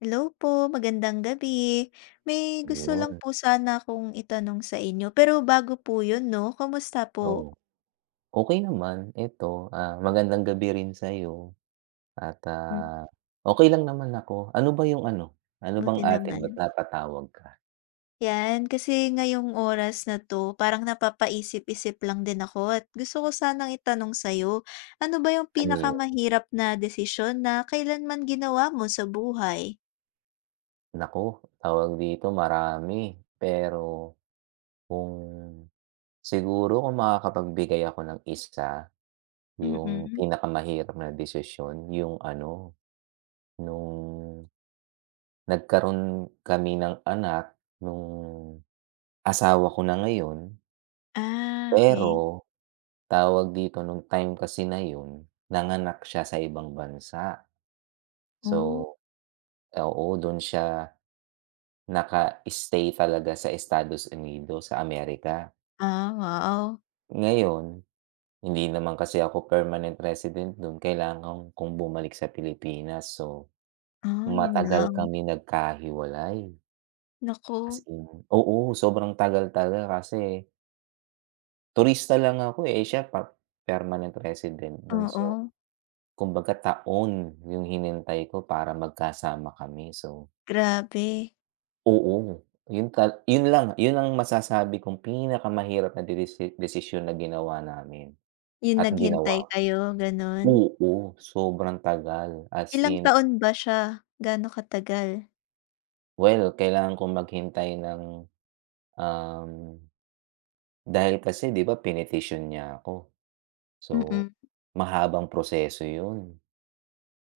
Hello po, magandang gabi! May gusto lang 'Yon. po sana akong itanong sa inyo, pero bago po yun 'no? Kumusta Oh? po? Okey naman, 'eto ah magandang gabi rin sayo, at Mhm. ah okey lang naman ako. Ano ba yung ano? Ano bang Buti atin ba't naman. napatawag ka? 'Yan, kasi ngayong oras na 'to, parang napapaisip-isip lang din ako at gusto ko sanang itanong sayo. Ano ba yung Ano yun? pinakamahirap na desisyon na kailanman ginawa mo sa buhay? Naku! tawag dito? Marami, pero, kung siguro kung makakapagbigay ako ng isa? 'Yung Mm. pinakamahirap na desisyon 'yung ano? No'ng nag-karoon kami ng anak nu'ng asawa ko na ngayon. Ah okey. Pero tawag dito, nung time kasi na 'yun, nanganak siya sa ibang bansa. So, Oh. oo dun siya naka stay talaga sa Estados Unidos sa Amerika. Ah, wow! Ngayon, hindi naman kasi ako permanent resident dun kailangan kong bumalik sa Pilipinas, so Ah, yun matagal lang. kami nagkahiwalay. As Naku! in oo sobrang tagal talaga kasi turista lang ako eh, eh siya par permanent resident dun so, Oo. kumbaga taon yung hinintay ko para magkasama kami so Grabe! oo yun kat yun lang, yun ang masasabi kong pinakamahirap na desis desisyon na ginawa namin Yun at naghintay ginawa. kayo, gano'n. Oo sobrang tagal as Ilang in. taon ba siya, gaano katagal? Well kailangan kong maghintay ng, um, dahil kasi 'di ba pinetisyon niya ako, so Mm. mahabang proseso yun.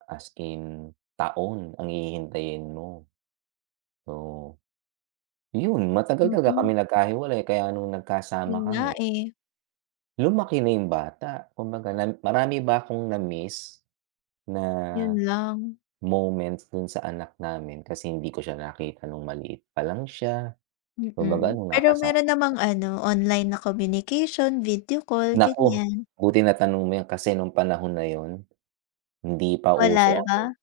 As in taon ang hihintayin mo, oo. Yun matagal talaga Hmm. kaming nagkahiwalay kaya nung nagkasama Yun nga kami. eh. Lumaki na yung bata, kumbaga na marami ba akong namiss? Na, Yun lang. moments dun sa anak namin kasi hindi ko siya nakita nung maliit palang siya. Kumbaga Hmm, nung pero nakasama meron namang [unintelligible] ano, online na communication, video call, Naku, ganyan. buti natanong mo yan kasi nung panahon na yun, hindi pa uso Wala ano ba?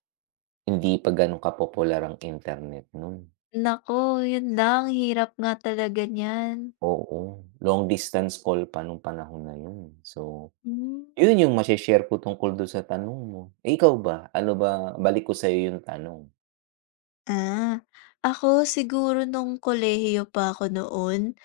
hindi pa ganun ka-popular ang internet nun. Naku, yun lang, hirap nga talaga niyan. Oo, long distance call pa nung panahon na yun, so, Hmm. yun yung mashe-share ko tungkol dun sa tanong mo. Eh, ikaw ba, ano ba balik ko sayo yung tanong. Ah, ako siguro nung kolehiyo pa ako noon,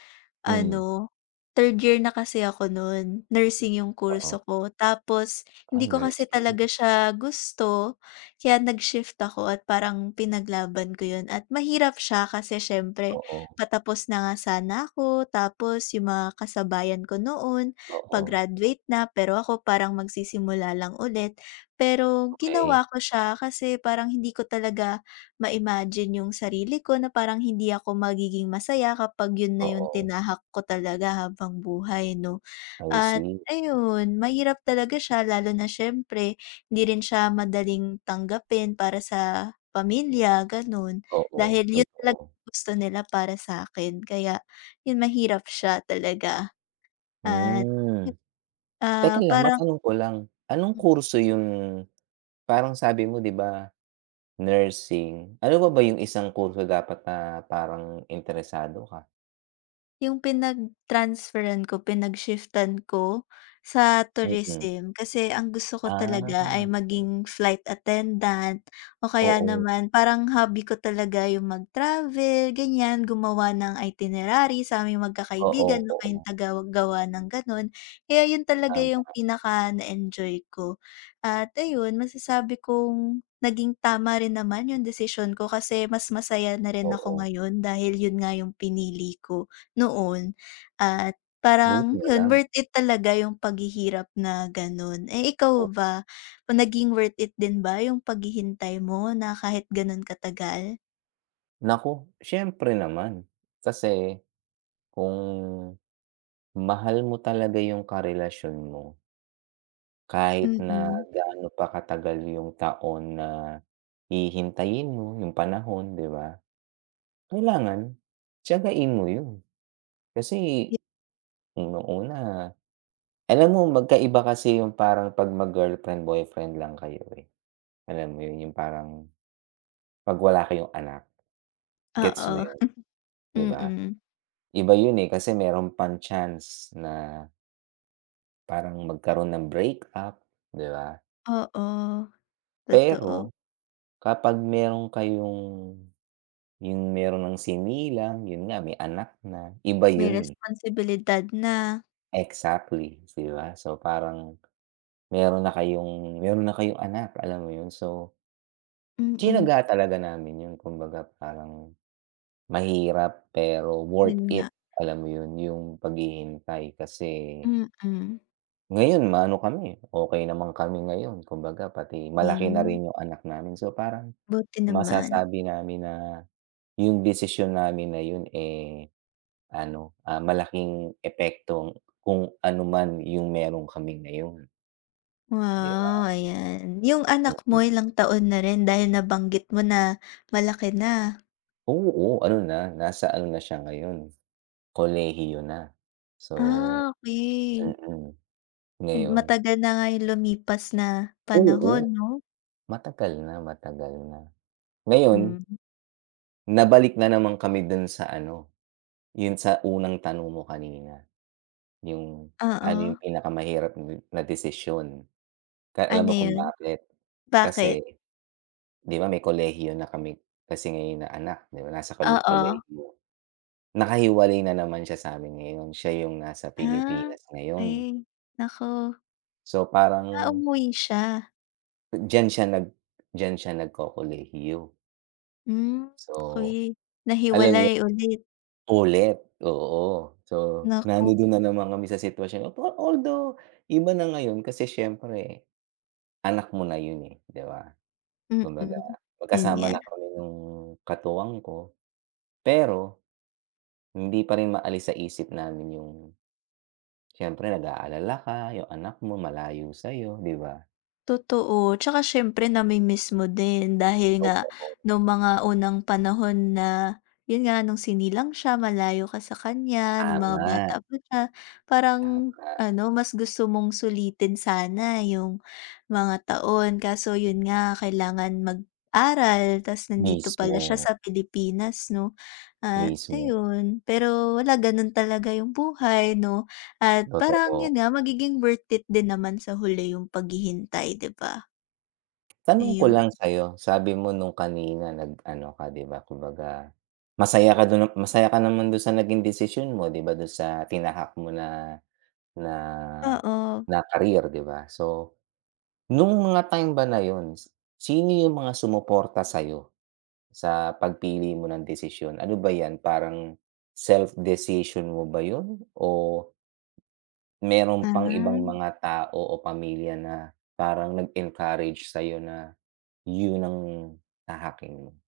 Hmm. ano third year na kasi ako nun, nursing yung Oo. kurso ko tapos, Ah, hindi ko kasi talaga nursing. siya gusto, kaya nag-shift ako at parang pinaglaban ko 'yon at mahirap siya kasi siyempre, Oo. patapos na nga sana ako, tapos yung mga kasabayan ko noon Oo, oo. pa-graduate na pero ako parang magsisimula lang ulit. Pero Okey. ginawa ko siya kasi parang hindi ko talaga ma-imagine yung sarili ko na parang hindi ako magiging masaya kapag yun na yung Oo. tinahak ko talaga habang buhay 'no? I At see. ayun, mahirap talaga siya lalo na siyempre hindi rin siya madaling tanggapin para sa pamilya ganun, Oo, dahil yun talaga totoo. gusto nila para sakin kaya, yun mahirap siya talaga. At Hmm. yun, Teka ah, lang, parang matanong ko lang, anong Hmm. kurso yung, parang sabi mo di ba, nursing, ano pa ba yung isang kurso dapat na parang interesado ka? 'Yung pinag-transferan ko, pinag-shiftan ko sa Mm. Tourism. Kasi' ang gusto ko talaga, Ah. ay maging flight attendant o kaya Oo. naman parang hobby ko talaga 'yung mag-travel ganyan. Gumawa ng itinerary saming mag-kakaibigan, Oo ako 'yung oo. tagagawa ng ganon. Eh 'yun talaga 'yung Tama. pinaka na enjoy ko at ayun masasabi kong naging tama rin naman 'yung desisyon ko. Kasi mas masaya na rin ako Oo. ngayon dahil yun nga yung pinili ko noon. At Buti parang na yun lang. worth it talaga yung paghihirap na ganon. Eh Mhm. ikaw ba? Naging worth it din ba yung paghihintay mo na kahit ganun katagal? Naku, siyempre naman. Kasi, kung mahal mo talaga 'yung karelasyon mo, kahit na Mm. gaano pa katagal 'yung taon na hihintayin mo 'yung panahon 'di ba? Kailangan tiyagain mo 'yun. Kasi nung una alam mo magk-aiba kasi 'yung parang 'pag mag-girlfriend/boyfriend lang kayo eh, alam mo 'yun? 'Yung parang 'pag wala kayong anak, gets mo Oo 'yon? 'Di hmm ba? hmm. iba 'yun eh kasi meron pang chance na Parang magkaroon ng breakup, diba? Oo, totoo. Pero kapag meron kayong yung meron ng sinilang yun nga may anak na iba May yun, eh. responsibilidad na. Exactly, diba so parang meron na kayong meron na kayong anak, alam mo yun so Mm. tsinaga talaga namin yun kumbaga parang mahirap pero worth Yun it, nga. alam mo yun yung paghihintay kasi Mm. ngayon maano kami, okay naman kami ngayon kumbaga pati malaki na Hmm. rin yung anak namin, so parang Buti naman. masasabi namin na yung desisyon namin na yun, eh, ano, ah, malaking epekto kung ano man yung meron kaming na yun, di ba. Wow, ayan, yung anak mo Mm. ilang taon na rin dahil nabanggit mo na malaki na. Oo, ano na nasa ano na siya ngayon, kolehiyo na, so, Ah, okey. mm, Ma ngayon. matagal na nga yung lumipas na panahon Oo. 'no? Matagal na matagal na ngayon Mhm. nabalik na naman kami dun sa ano, yung sa unang tanong mo kanina. Yung ano Oo. yung pinakamahirap na desisyon, ka alam Ano mo kung yun? bakit kasi, Bakit? diba may kolehiyo na kami kasi Ngayon na anak diba nasa ko Oo. kolehiyo. nakahiwalay na naman siya sabi ngayon siya yung nasa Ah, Pilipinas ngayon. okey naku. So Ah, parang umuwi siya? diyan siya nag diyan siya nag-kokolehiyo? Hmm, So, okey. alam mo yun? Nahiwalay ulit. Ulit, oo. So Naku. nandudun na naman kami sa sitwasyon na although, iba na ngayon kasi siyempre. Anak mo na yun eh, di ba? Kumbaga, Mm, yun magkasama nga. na kami nung katuwang ko. Pero, hindi pa rin maalis sa isip namin yung, siyempre nag-aalala ka, yung anak mo malayo sayo di ba? Totoo 'tsaka siyempre namimiss mo din, dahil nga, Totoo. nung mga unang panahon na, yun nga nung sinilang siya, malayo ka sa kanya nung mga Tama. bata pa siya, parang Tama. ano mas gusto mong sulitin sana yung mga taon kaso yun nga, kailangan mag-aral ta's nandito pala siya Mismo. sa Pilipinas 'no? At Mismo. ayun, pero wala ganun talaga yung buhay 'no, at parang Totoo. yun nga, magiging worth it din naman sa huli yung paghihintay di ba? Tanong ko Ayun. lang sayo, sabi mo nung kanina nag ano, ka 'di ba? Kumbaga, masaya ka dun na masaya ka naman dun sa naging desisyon mo, 'di ba dun sa tinahak mo na na Oo. na career, 'di ba? So, nung mga time ba na yun, sino yung mga sumuporta sayo sa pagpili mo ng desisyon? Ano ba yan parang self decision mo ba yun o meron pang ibang Ah. mga tao o pamilya na parang nag encourage sayo na yun ang tahaking mo?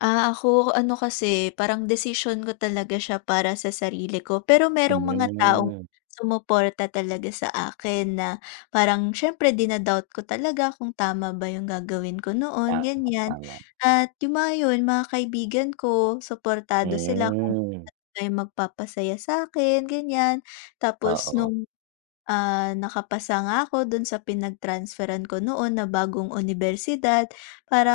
Ah, ako, ano kasi, parang desisyon ko talaga siya para sa sarili ko. Pero merong mga taong Mhm. sumuporta talaga sa akin na, parang syempre din doubt ko talaga kung tama ba yung gagawin ko noon, Tama, ganyan, tama. at yung mga yun, mga kaibigan ko suportado sila kung Mhm. may magpapasaya sakin, ganyan. Tapos Oo. nung, ah, nakapasa nga ako dun sa pinag transferan ko noon na bagong unibersidad,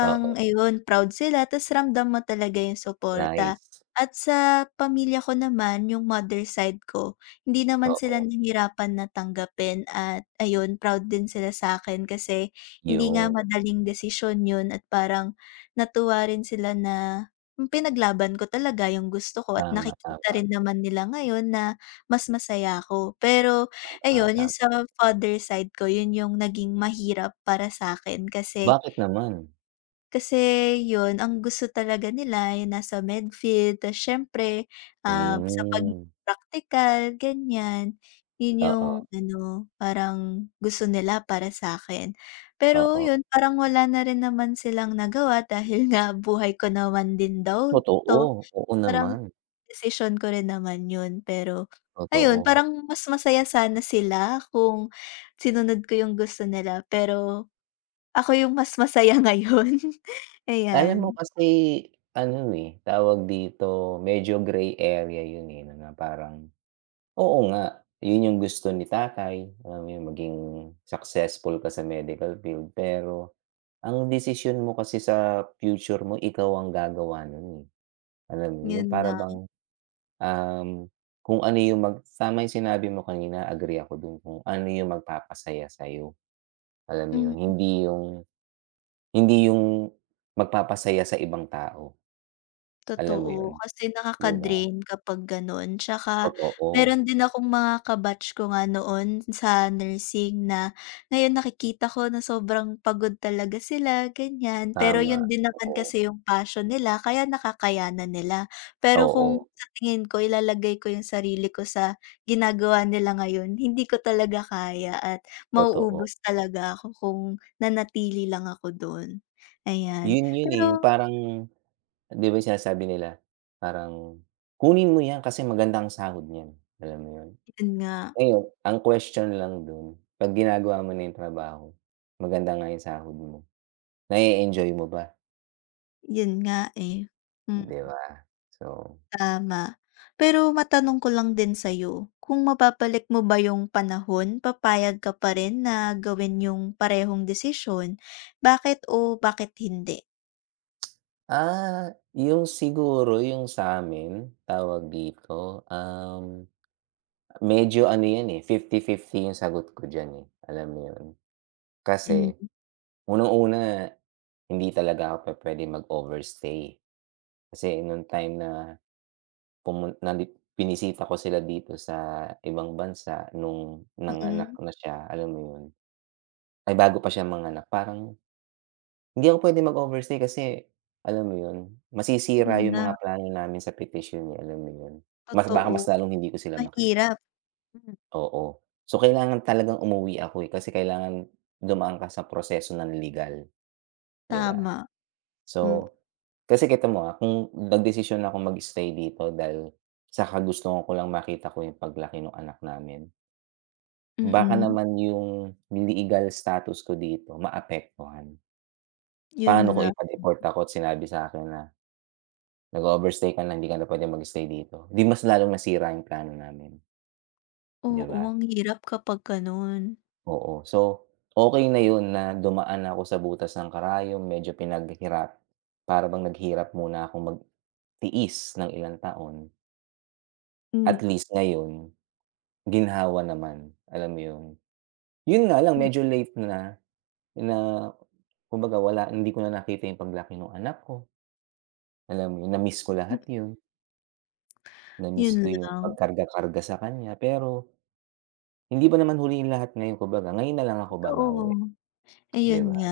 Oo. ayun, proud sila, tas ramdam mo talaga yung Nice. suporta. At sa pamilya ko naman, yung mother side ko, hindi naman sila Oo. nahirapan na tanggapin at ayun, proud din sila sakin kasi, hindi nga Yun. madaling desisyon yun at parang, natuwa rin sila na, yung pinaglaban ko talaga yung gusto ko at Tama, nakikita tama. rin naman nila ngayon, na mas masaya ako. Pero Tama, ayun, 'yun tama. sa father side ko yun yung naging mahirap para sakin kasi Bakit naman? Kasi yun, ang gusto talaga nila ay yung nasa medfield tas syempre, ah, sa pag Mm. praktikal, ganyan. Yun yung Oo. ano, parang gusto nila para sakin. Pero Oo. yun, parang wala na rin naman silang nagawa dahil nga buhay ko naman din daw to, Totoo, oo parang naman. desisyon ko rin naman yun. Pero, ayun, Totoo. parang mas masaya sana sila kung sinunod ko yung gusto nila, pero, ako yung mas masaya ngayon, Alam mo ayan. kasi ano, eh, tawag dito, medyo grey area yun, eh, na mga parang, oo nga, yun yung gusto ni tatay, alam mo yung maging successful ka sa medical field, pero ang desisyon mo kasi sa future mo, ikaw ang gagawa nun, eh. Alam mo yun, Yun yung para nga. bang, um, kung, ano, yung mag tama yung sinabi mo kanina, agree ako dun, kung ano yung magpapasaya sayo, alam mo yun, Mm hindi yung hindi yung magpapasaya sa ibang tao. Alam mo yun, totoo kasi 'di ba? nakaka-drain kapag ganon, tsaka Totoo. meron din akong mga ka-batch ko nga noon sa nursing na, ngayon nakikita ko na sobrang pagod talaga sila ganyan. Pero Tama, yun din naman oo. kasi yung passion nila, kaya nakakay na nila. Pero kung Oo. sa tingin ko, ilalagay ko yung sarili ko sa ginagawa nila ngayon, hindi ko talaga kaya at Totoo. mauubos talaga ako kung nanatili lang ako dun, ayan. Yun 'yun, eh, yung Pero parang 'di ba yung sinasabi nila, parang, "Kunin mo yan kasi maganda ang sahod nyan," alam mo yun? Yun nga. Ayun, ang question lang dun, pag ginagawa mo na yung trabaho, maganda nga yung sahod mo, na e-enjoy mo ba? Yun nga eh, mm. 'Di ba so. Tama, pero matanong ko lang din sa iyo kung mababalik mo ba yung panahon papayag ka pa rin na gawin yung parehong desisyon bakit oo, bakit hindi? Ah, yung siguro yung sa amin, tawag dito um, medyo ano yan eh 50/50 yung sagot ko dyan eh, alam mo yun. Mm. Kasi unang-una hindi talaga ako pupwedeng mag-overstay. Kasi nung time na pumun na binisita ko sila dito sa ibang bansa, nung nanganak Mm. na siya, alam mo yun, ay bago pa siya manganak parang hindi ako pwedeng mag-overstay kasi alam mo yun, masisira Yun yung mga nga. plano namin sa petisyon eh alam mo yun. Mas baka Totoo, mas lalong hindi ko sila makita. mahirap hmm. Oo so, kailangan talagang umuwi ako eh, kasi kailangan dumaan ka sa proseso ng legal, 'di ba. Tama hmm. So, kasi kita mo ah, kung nagdesisyon na akong mag-stay dito dahil sa kagustuhan ko lang makita ko yung paglaki nung anak namin. Baka Mm. naman yung le egal status ko dito maapektuhan. Yun Paano kung nga, ipa-deport ako at sinabi sakin na "Nag-overstay ka lang hindi ka na pwedeng mag-stay dito." 'Di mas lalong nasira yung plano namin. 'Di Oo, ba? ang hirap kapag, gano'n. Oo, so, okay na yun, na dumaan ako sa butas ng karayom medyo pinaghirap para bang naghirap muna akong magtiis ng ilang taon. Hmm. At least ngayon, ginhawa naman, alam mo yun, yun nga lang Mm. medyo late na, na kumbaga wala hindi ko na nakita yung paglaki ng anak ko, alam mo yun, na-miss ko Hmm. lahat, 'yun. Namiss 'Yun ko yung lang. pagkarga-karga sa kanya, pero, hindi pa naman huli 'yung lahat ngayon, kumbaga, ngayon nalang ako babawi, Totoo, 'di ayun ba? nga,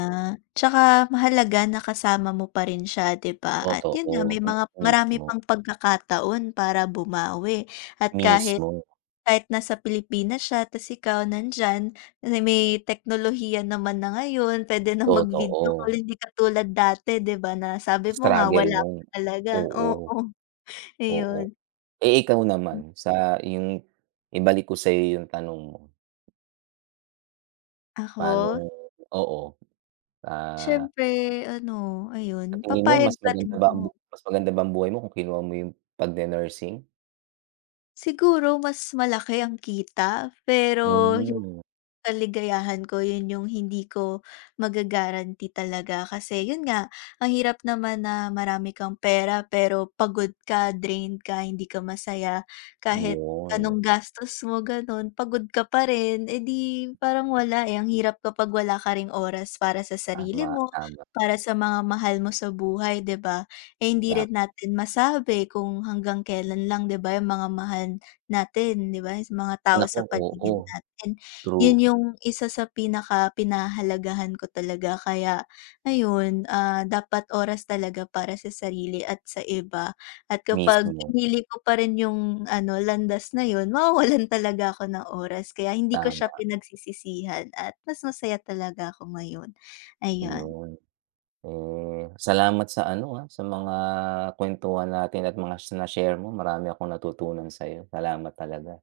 'tsaka mahalaga na kasama mo pa rin siya, 'di ba, at yun nga Totoo, may m mga marami mismo. pang pagkakataon para bumawi at kahit, Mismo. kahit nasa Pilipinas siya 'tas ikaw nandiyan, na may teknolohiya naman na ngayon, pwede nang mag-video call Totoo. hindi katulad dati, 'di ba, na sabi mo nga Struggle wala pa nung talaga oo, oo, oo. iyon. Eh, ikaw naman sa iyong ibalik ko sa'yo 'yung tanong mo. Ako? Paanong oo, ah. Siyempre ano, Sa ayun, tingin mo mas papayag pa maganda rin ba ang bu ako. mas maganda ba ang buhay mo kung kinuha mo 'yon pagne-nursing? Siguro mas malaki ang kita pero 'yong Hmm. kaligayahan ko 'yon 'yong hindi ko maga-guarantee talaga kasi 'yon nga, ang hirap naman na marami kang pera pero pagod ka, drained ka, hindi ka masaya kahit 'Yon. anong gastos mo gano'n, pagod ka pa rin, eh, 'di parang wala, eh, ang hirap kapag wala ka ring oras para sa sarili Tama, mo, tama. para sa mga mahal mo sa buhay, 'di ba, eh, hindi Ma rin natin masabi kung hanggang kelan lang, 'di ba, 'yong mga mahal natin, 'di ba, s mga tao Naku, sa oo. paligid natin, True. 'yon 'yong isa sa pinakapinahahalagahan ko talaga kaya ayun, ah, dapat oras talaga para sa sarili at sa iba at kapag Mismo. pinili ko pa rin 'yong ano, landas na 'yon, mawawalan talaga ako ng oras kaya hindi ko siya Tama. pinagsisisihan at mas masaya talaga ako ngayon, ayun. 'Yon. Eh, salamat sa ano, ah, sa mga kwentuhan natin at mga sina na-share mo; marami akong natutunan sa'yo, salamat talaga.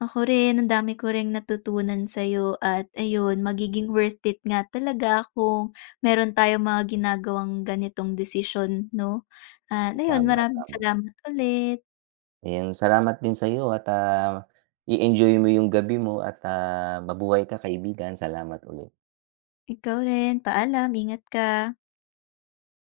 Ako rin ang dami ko ring natutunan sa 'yo at ayun, magiging worth it nga talaga kung meron tayong mga ginagawang ganitong desisyon 'no, ah, 'no 'yon, Tama, maraming tama. salamat ulit. Ayun, salamat din sa'yo at, ah, i-enjoy mo 'yong gabi mo at, ah, mabuhay ka kaibigan, salamat ulit. Ikaw rin, paalam, ingat ka.